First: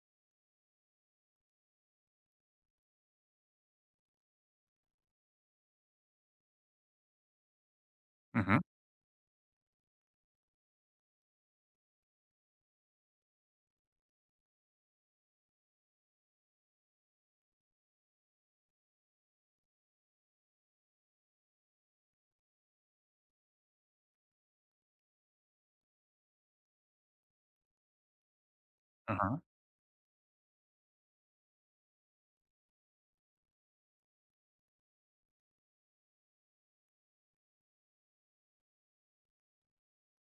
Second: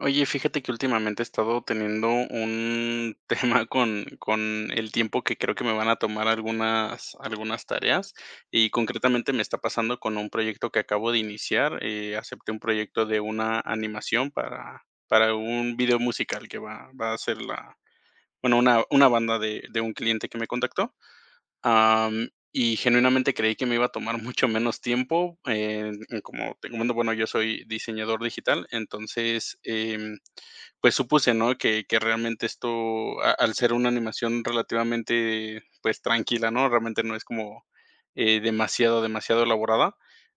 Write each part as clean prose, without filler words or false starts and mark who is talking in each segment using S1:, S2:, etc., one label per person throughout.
S1: Oye, fíjate que últimamente he estado teniendo un tema con el tiempo que creo que me van a tomar algunas tareas
S2: Ujú,
S1: y concretamente me está pasando con un proyecto que acabo de iniciar. Acepté un proyecto de una animación para un video musical que va a ser una banda de un cliente que me contactó. Am, y genuinamente creí que me iba a tomar mucho menos tiempo. Como te comento, bueno, yo soy diseñador digital,
S2: ujú.
S1: entonces, pues supuse, ¿no? Que realmente esto, a al ser una animación relativamente, pues, tranquila, ¿no? Realmente no es como, demasiado elaborada.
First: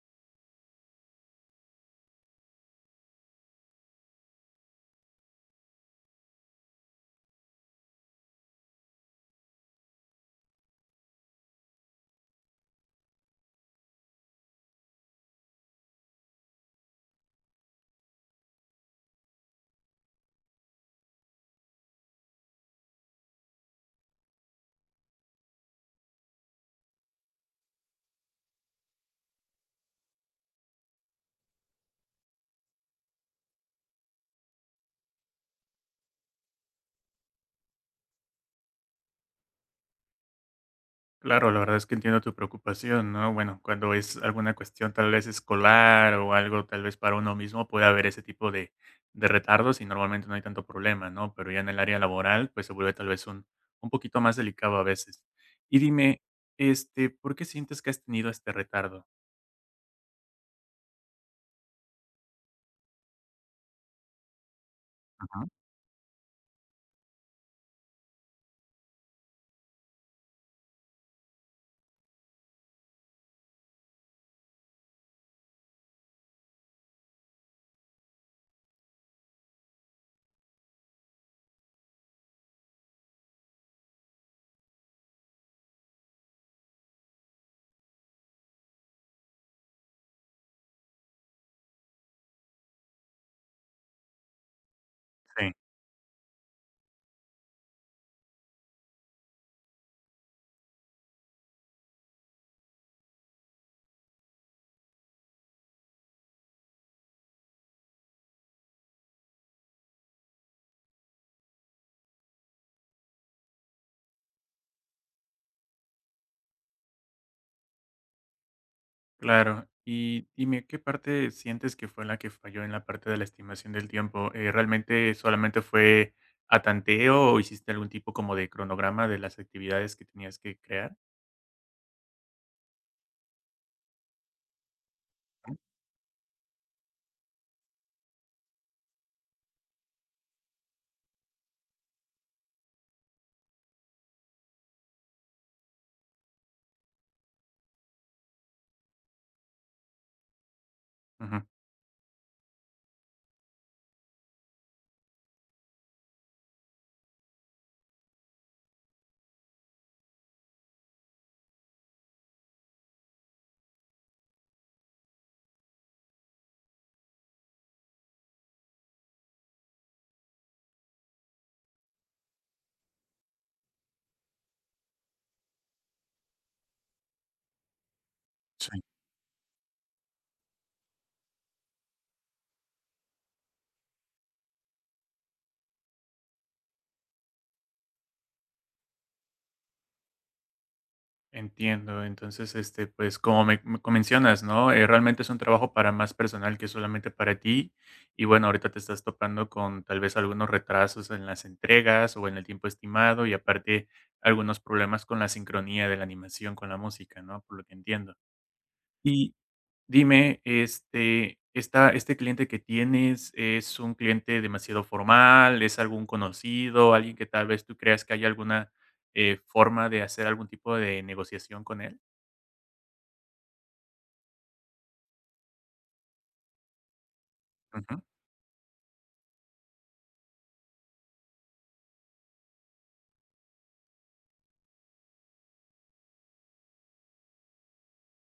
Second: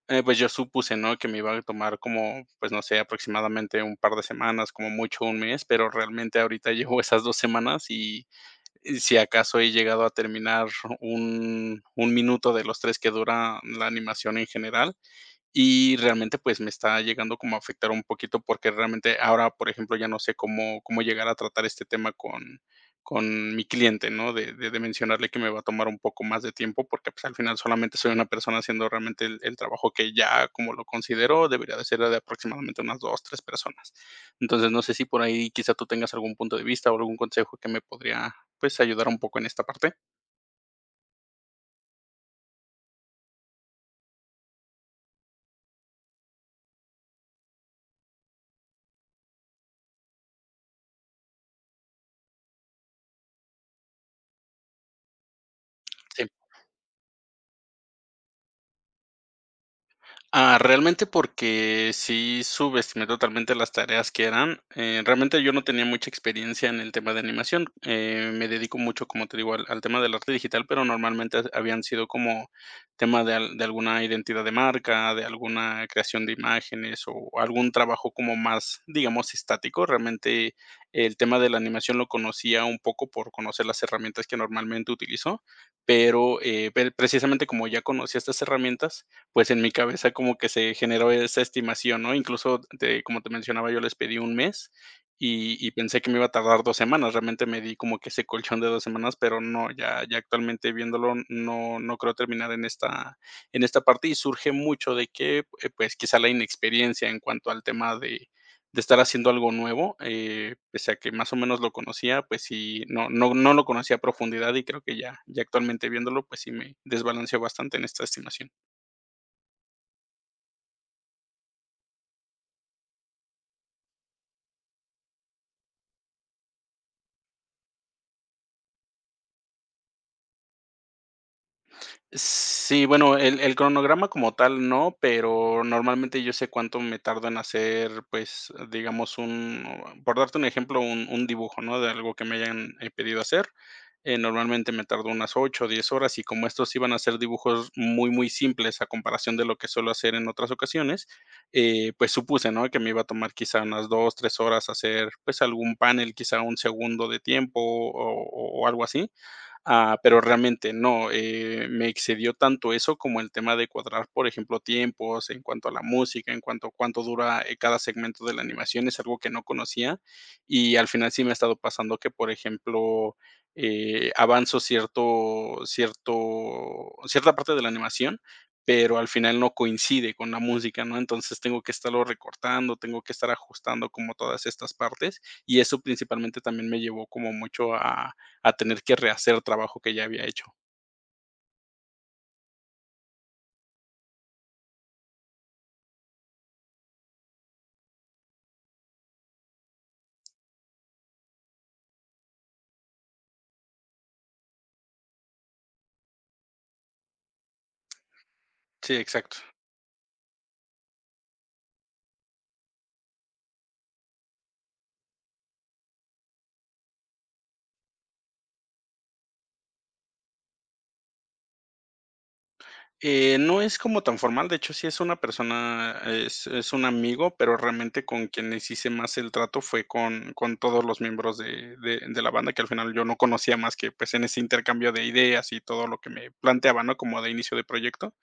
S1: Pues, yo supuse, ¿no? Que me iba a tomar como, pues, no sé, aproximadamente un par de semanas, como mucho un mes, pero realmente ahorita llevo esas 2 semanas y si acaso he llegado a terminar un minuto de los 3 que dura la animación en general. Y realmente, pues, me está llegando como a afectar un poquito, porque realmente ahora, por ejemplo, ya no sé cómo llegar a tratar este tema con mi cliente, ¿no? De mencionarle que me va a tomar un poco más de tiempo, porque, pues, al final solamente soy una persona haciendo realmente el trabajo que ya, como lo considero, debería de ser de aproximadamente unas 2 3 personas. Entonces, no sé si por ahí quizá tú tengas algún punto de vista o algún consejo que me podría, pues, ayudar un poco en esta parte.
S2: Claro, la verdad es que entiendo tu preocupación, ¿no? Bueno, cuando es alguna cuestión tal vez escolar o algo tal vez para uno mismo, puede haber ese tipo de retardos y normalmente no hay tanto problema, ¿no? Pero ya en el área laboral, pues se vuelve tal vez un poquito más delicado a veces. Y dime,
S1: Sí.
S2: este, ¿por qué sientes que has tenido este retardo?
S1: Realmente porque sí subestimé totalmente las tareas que eran. Realmente
S2: Ujú.
S1: yo no tenía mucha experiencia en el tema de animación. Me dedico mucho, como te digo, al tema del arte digital, pero normalmente habían sido como tema de, de alguna identidad de marca, de alguna creación de imágenes o algún trabajo como más, digamos, estático. Realmente el tema de la animación lo conocía un poco por conocer las herramientas que normalmente utilizo, pero precisamente como ya conocía estas herramientas pues en mi cabeza como que se generó esa estimación, ¿no? Incluso, te como te mencionaba, yo les pedí un mes
S2: Sí.
S1: y pensé que me iba a tardar 2 semanas. Realmente me di como que ese colchón de 2 semanas, pero no, ya actualmente viéndolo, no creo terminar en esta parte y surge mucho de que, pues, quizá la inexperiencia en cuanto al tema de estar haciendo algo nuevo, pese a que más o menos lo conocía, pues sí, no lo conocía a profundidad y creo que ya actualmente viéndolo, pues sí me desbalanceó bastante en esta estimación.
S2: Claro. Y dime, ¿qué parte sientes que fue la que falló en la parte de la estimación del tiempo? ¿Realmente solamente fue a tanteo o hiciste algún tipo como de cronograma de las actividades que tenías que crear?
S1: Sí, bueno, el cronograma como tal no, pero normalmente yo sé cuánto me tardo en hacer, pues, digamos, un por darte un ejemplo, un dibujo, ¿no? De algo que me hayan, pedido hacer. Normalmente me tardo unas 8 o 10 horas, y como estos iban a ser dibujos muy, muy simples a comparación de lo que suelo hacer en otras ocasiones,
S2: Ujú.
S1: pues supuse, ¿no? Que me iba a tomar quizá unas 2, 3 horas hacer, pues, algún panel, quizá un segundo de tiempo o algo así. Ah, pero realmente no, me excedió tanto eso como el tema de cuadrar, por ejemplo, tiempos en cuanto a la música, en cuanto a cuánto dura cada segmento de la animación. Es algo que no conocía y al final sí me ha estado pasando que, por ejemplo, avanzo cierta parte de la animación,
S2: Sí.
S1: pero al final no coincide con la música, ¿no? Entonces tengo que estarlo recortando, tengo que estar ajustando como todas estas partes y eso principalmente también me llevó como mucho a tener que rehacer trabajo que ya había hecho.
S2: Entiendo. Entonces, este, pues, como mencionas, ¿no? Realmente es un trabajo para más personal que solamente para ti. Y bueno, ahorita te estás topando con tal vez algunos retrasos en las entregas o en el tiempo estimado y aparte algunos problemas con la sincronía de la animación con la música, ¿no? Por lo que entiendo.
S1: Sí,
S2: Y
S1: exacto.
S2: dime, este, esta este cliente que tienes, ¿es un cliente demasiado formal? ¿Es algún conocido? ¿Alguien que tal vez tú creas que haya alguna, forma de hacer algún tipo de negociación con él?
S1: No es como tan formal, de hecho sí es una persona, es un amigo, pero realmente con quienes hice más el trato fue con todos los miembros de, de la banda, que al final yo no conocía más que pues en ese intercambio de ideas y todo lo que me planteaban, ¿no? Como de inicio de proyecto.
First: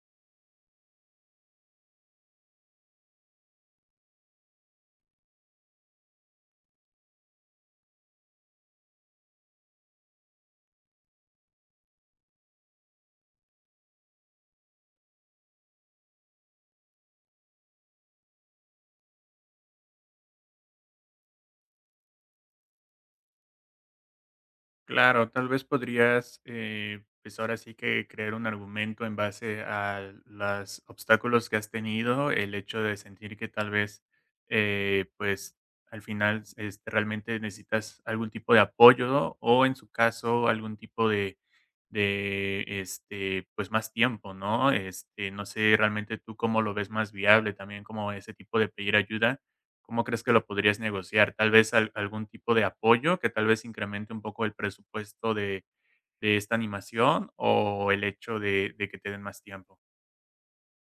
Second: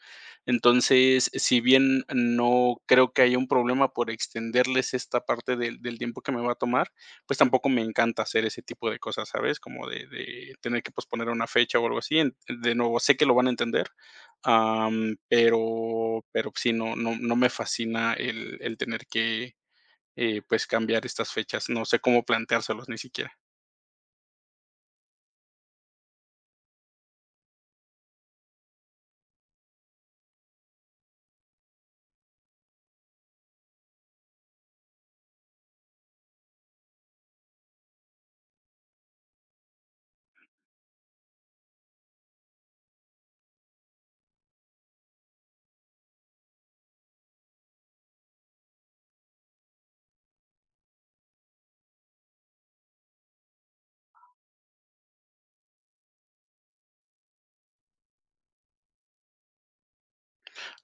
S1: Entonces, si bien no creo que haya un problema por extenderles esta parte del tiempo que me va a tomar, pues tampoco me encanta hacer ese tipo de cosas, ¿sabes? Como de tener que posponer una fecha o algo así. En de nuevo, sé que lo van a entender, pero sí, no me fascina el tener que, pues, cambiar estas fechas. No sé cómo planteárselos ni siquiera.
S2: Claro, tal vez podrías, pues ahora sí que crear un argumento en base a los obstáculos que has tenido, el hecho de sentir que tal vez, pues al final este, realmente necesitas algún tipo de apoyo o en su caso algún tipo de este, pues más tiempo, ¿no? Este, no sé realmente tú cómo lo ves más viable también como ese tipo de pedir ayuda. ¿Cómo crees que lo podrías negociar? Tal vez al algún tipo de apoyo que tal vez incremente un poco el presupuesto de esta animación o el hecho de que te den más tiempo.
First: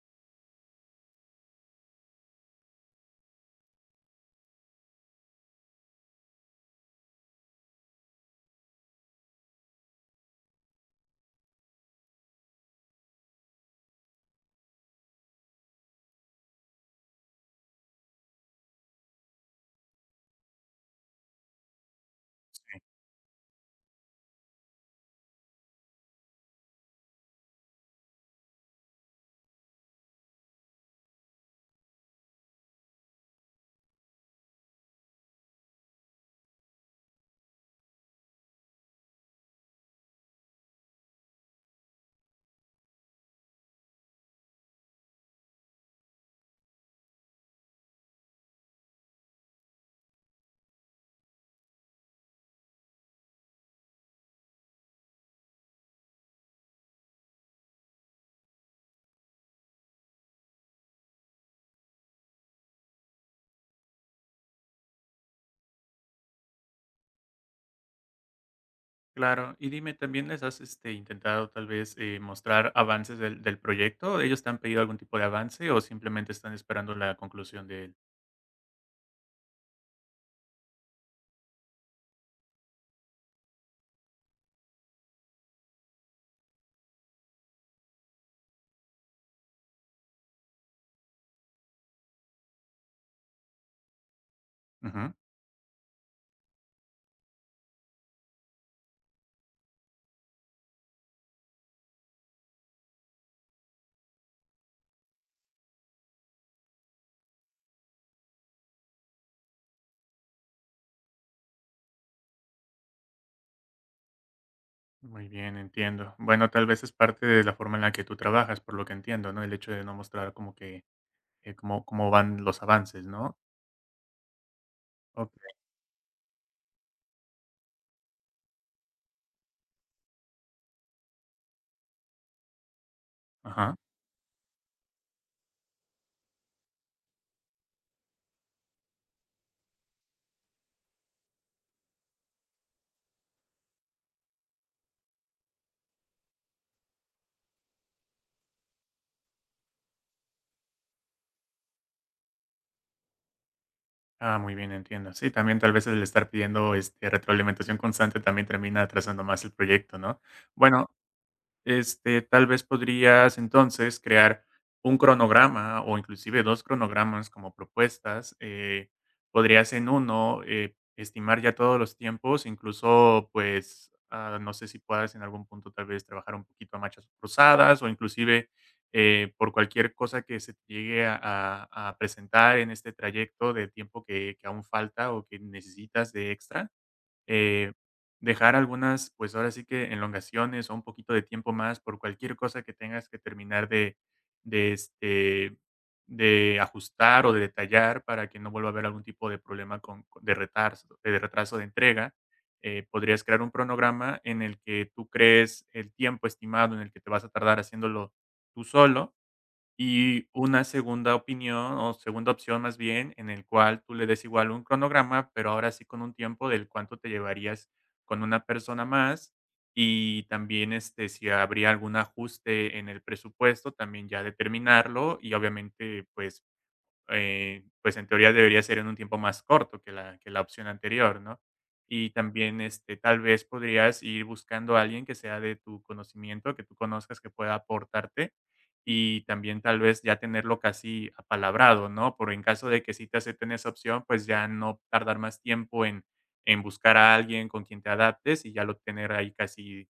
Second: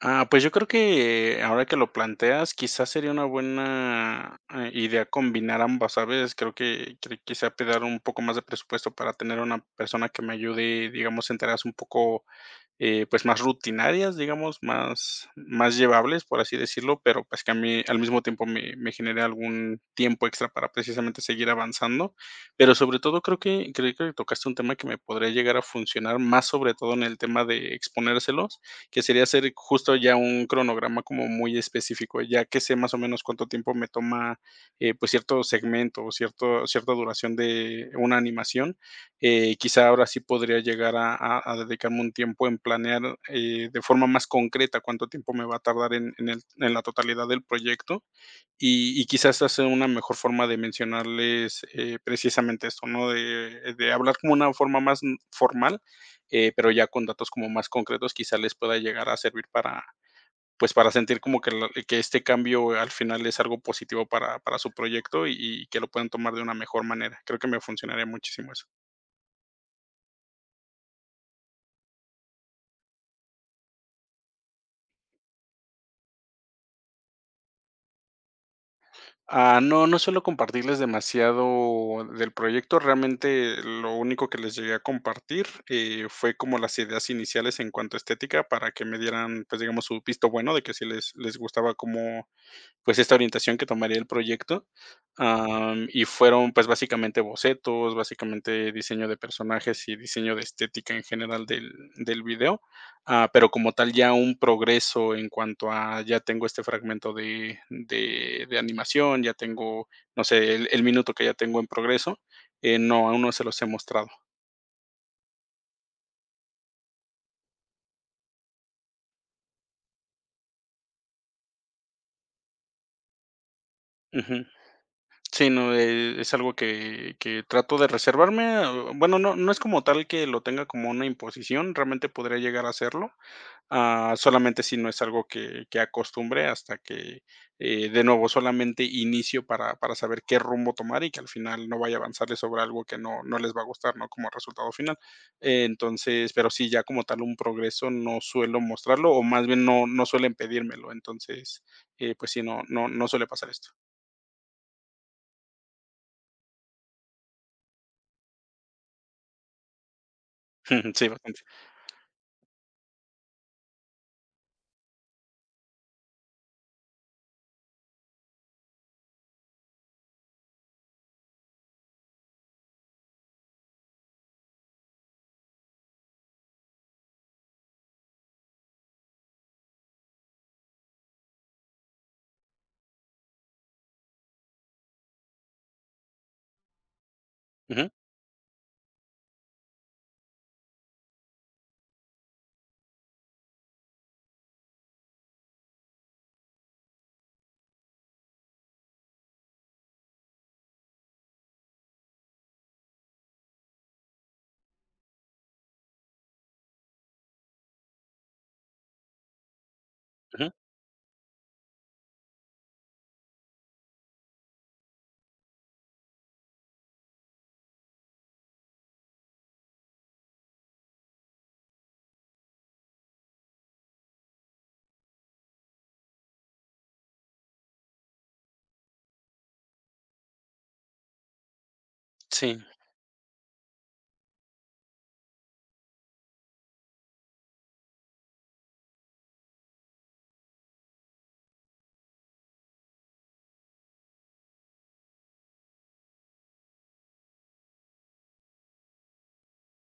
S1: Pues yo creo que ahora que lo planteas, quizás sería una buena, idea combinar ambas, ¿sabes? Creo que quizá pedir un poco más de presupuesto para tener una persona que me ayude, digamos, a enterarse un poco pues, más rutinarias, digamos, más llevables, por así decirlo, pero, pues, que a mí al mismo tiempo me genere algún tiempo extra para precisamente seguir avanzando. Pero
S2: Sí.
S1: sobre todo creo que tocaste un tema que me podría llegar a funcionar más, sobre todo en el tema de exponérselos, que sería hacer justo ya un cronograma como muy específico, ya que sé más o menos cuánto tiempo me toma, pues, cierto segmento o cierto cierta duración de una animación. Quizá ahora sí podría llegar a dedicarme un tiempo en planear, de forma más concreta cuánto tiempo me va a tardar en la totalidad del proyecto, y quizás esa sea una mejor forma de mencionarles, precisamente esto, ¿no? De hablar como una forma más, formal, pero ya con datos como más concretos, quizá les pueda llegar a servir para, pues, para sentir como que la que este cambio al final es algo positivo para su proyecto y que lo puedan tomar de una mejor manera. Creo que me funcionaría muchísimo eso.
S2: Claro, y dime, ¿también les has, este, intentado tal vez, mostrar avances del proyecto? ¿Ellos te han pedido algún tipo de avance o simplemente están esperando la conclusión de él?
S1: No, no suelo compartirles demasiado del proyecto. Realmente lo único que les llegué a compartir, fue como las ideas iniciales en cuanto a estética para que me dieran, pues, digamos, su visto bueno de que sí les gustaba cómo pues, esta orientación que tomaría el proyecto.
S2: Ujú.
S1: Y fueron, pues, básicamente bocetos, básicamente diseño de personajes y diseño de estética en general del video, pero como tal ya un progreso en cuanto a ya tengo este fragmento de animación, ya tengo, no sé, el minuto que ya tengo en progreso. No, aún no se los he mostrado.
S2: Muy bien, entiendo. Bueno, tal vez es parte de la forma en la que tú trabajas, por lo que entiendo, ¿no? El hecho de no mostrar como que, cómo van los avances, ¿no?
S1: Ujú. Sí,
S2: Okey.
S1: no, es algo que trato de reservarme. Bueno, no es como tal que lo tenga como una imposición, realmente podría llegar a hacerlo,
S2: Ajá.
S1: solamente si no es algo que acostumbre hasta que, de nuevo, solamente inicio para saber qué rumbo tomar y que al final no vaya a avanzarles sobre algo que no les va a gustar, ¿no?, como resultado final. Entonces, pero sí, ya como tal un progreso no suelo mostrarlo, o más bien no suelen pedírmelo, entonces, pues sí, no suele pasar esto.
S2: Ah, muy bien, entiendo. Sí, también tal vez el estar pidiendo este, retroalimentación constante también termina atrasando más el proyecto, ¿no? Bueno,
S1: Sí, bastante.
S2: este, tal vez podrías entonces crear un cronograma o inclusive dos cronogramas como propuestas. Eh, podrías en uno estimar ya todos los tiempos, incluso pues ah, no sé si puedas en algún punto tal vez trabajar un poquito a marchas cruzadas o inclusive por cualquier cosa que se te llegue a presentar en este trayecto de tiempo que aún falta o que necesitas de extra eh,
S1: Ujú.
S2: dejar algunas, pues ahora sí que enlongaciones o un poquito de tiempo más por cualquier cosa que tengas que terminar este, de ajustar o de detallar para que no vuelva a haber algún tipo de problema de retraso de entrega. Podrías crear un cronograma en el que tú crees el tiempo estimado en el que te vas a tardar haciéndolo tú solo y
S1: Ujú.
S2: una segunda opinión, o segunda opción más bien, en el cual tú le des igual un cronograma, pero ahora sí con un tiempo del cuánto te llevarías con una persona más. Y también, este, si habría algún ajuste en el presupuesto, también ya determinarlo y obviamente, pues pues en teoría debería ser en un tiempo más corto que que la opción anterior, ¿no? Y
S1: Sí,
S2: también este, tal vez podrías ir buscando a alguien que sea de tu conocimiento, que tú conozcas que pueda aportarte y también tal vez ya tenerlo casi apalabrado, ¿no? Por en caso de que sí te acepten esa opción, pues ya no tardar más tiempo en buscar a alguien con quien te adaptes y ya lo tener ahí casi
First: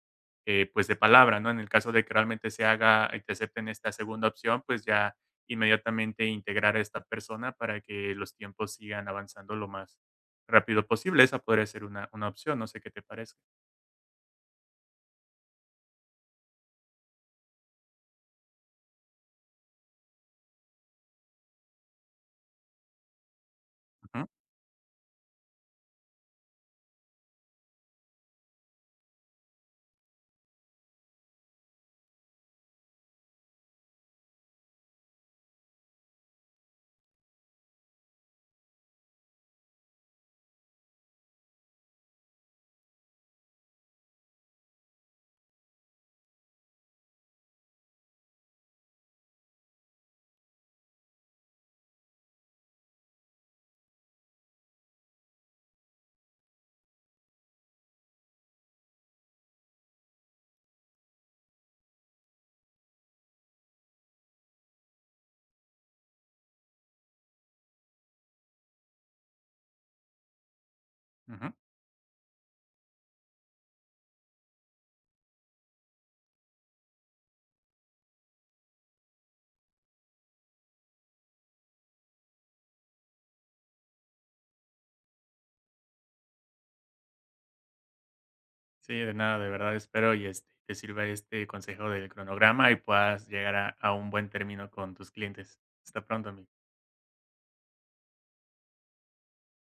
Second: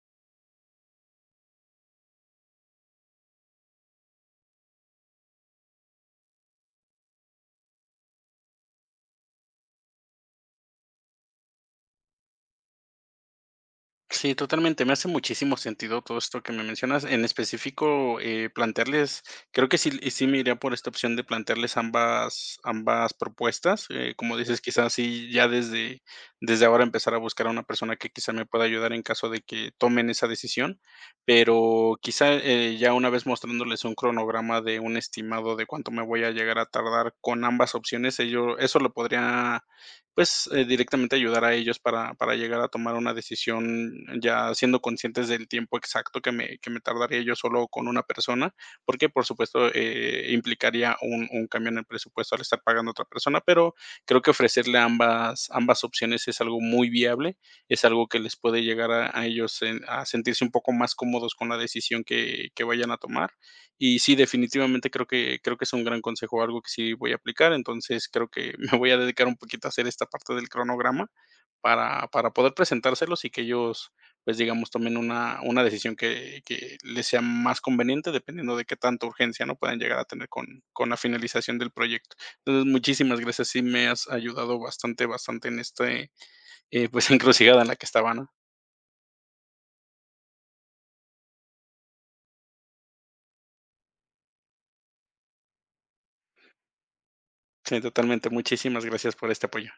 S2: pues de palabra, ¿no? En el caso de que realmente se haga y te acepten esta segunda opción, pues ya inmediatamente integrar a esta persona para que los tiempos sigan avanzando lo más rápido posible. Esa podría ser una opción, no sé qué te parece.
S1: sí, totalmente. Me hace muchísimo sentido todo esto que me mencionas. En específico, plantearles, creo que sí, y sí me iría por esta opción de plantearles ambas propuestas.
S2: Ujú,
S1: Como dices, quizás sí, desde ahora empezar a buscar a una persona que quizá me pueda ayudar en caso de que tomen esa decisión. Pero quizá ya una vez mostrándoles un cronograma de un estimado de cuánto me voy a llegar a tardar con ambas opciones, eso lo podría pues, directamente ayudar a ellos para llegar a tomar una decisión ya siendo conscientes del tiempo exacto que me tardaría yo solo con una persona, porque, por supuesto, implicaría un cambio en el presupuesto al estar pagando a otra persona, pero creo que ofrecerle ambas opciones es algo muy viable, es algo que les puede llegar a ellos en a sentirse un poco más cómodos con la decisión que vayan a tomar. Y sí, definitivamente creo que es un gran consejo, algo que sí voy a aplicar. Entonces, creo que me voy a dedicar un poquito a hacer esta parte del cronograma
S2: ujú.
S1: para poder presentárselos y que ellos, pues, digamos, tomen una decisión que les sea más conveniente, dependiendo de qué tanta urgencia, ¿no?, puedan llegar a tener con la finalización del proyecto. Entonces, muchísimas gracias, sí me has ayudado bastante en este, pues, encrucijada en la que estaba, ¿no?
S2: Sí, de nada, de verdad espero y este, te sirva este consejo del cronograma y puedas llegar a un buen término con tus clientes. Hasta pronto, amigo.
S1: Sí, totalmente. Muchísimas gracias por este apoyo.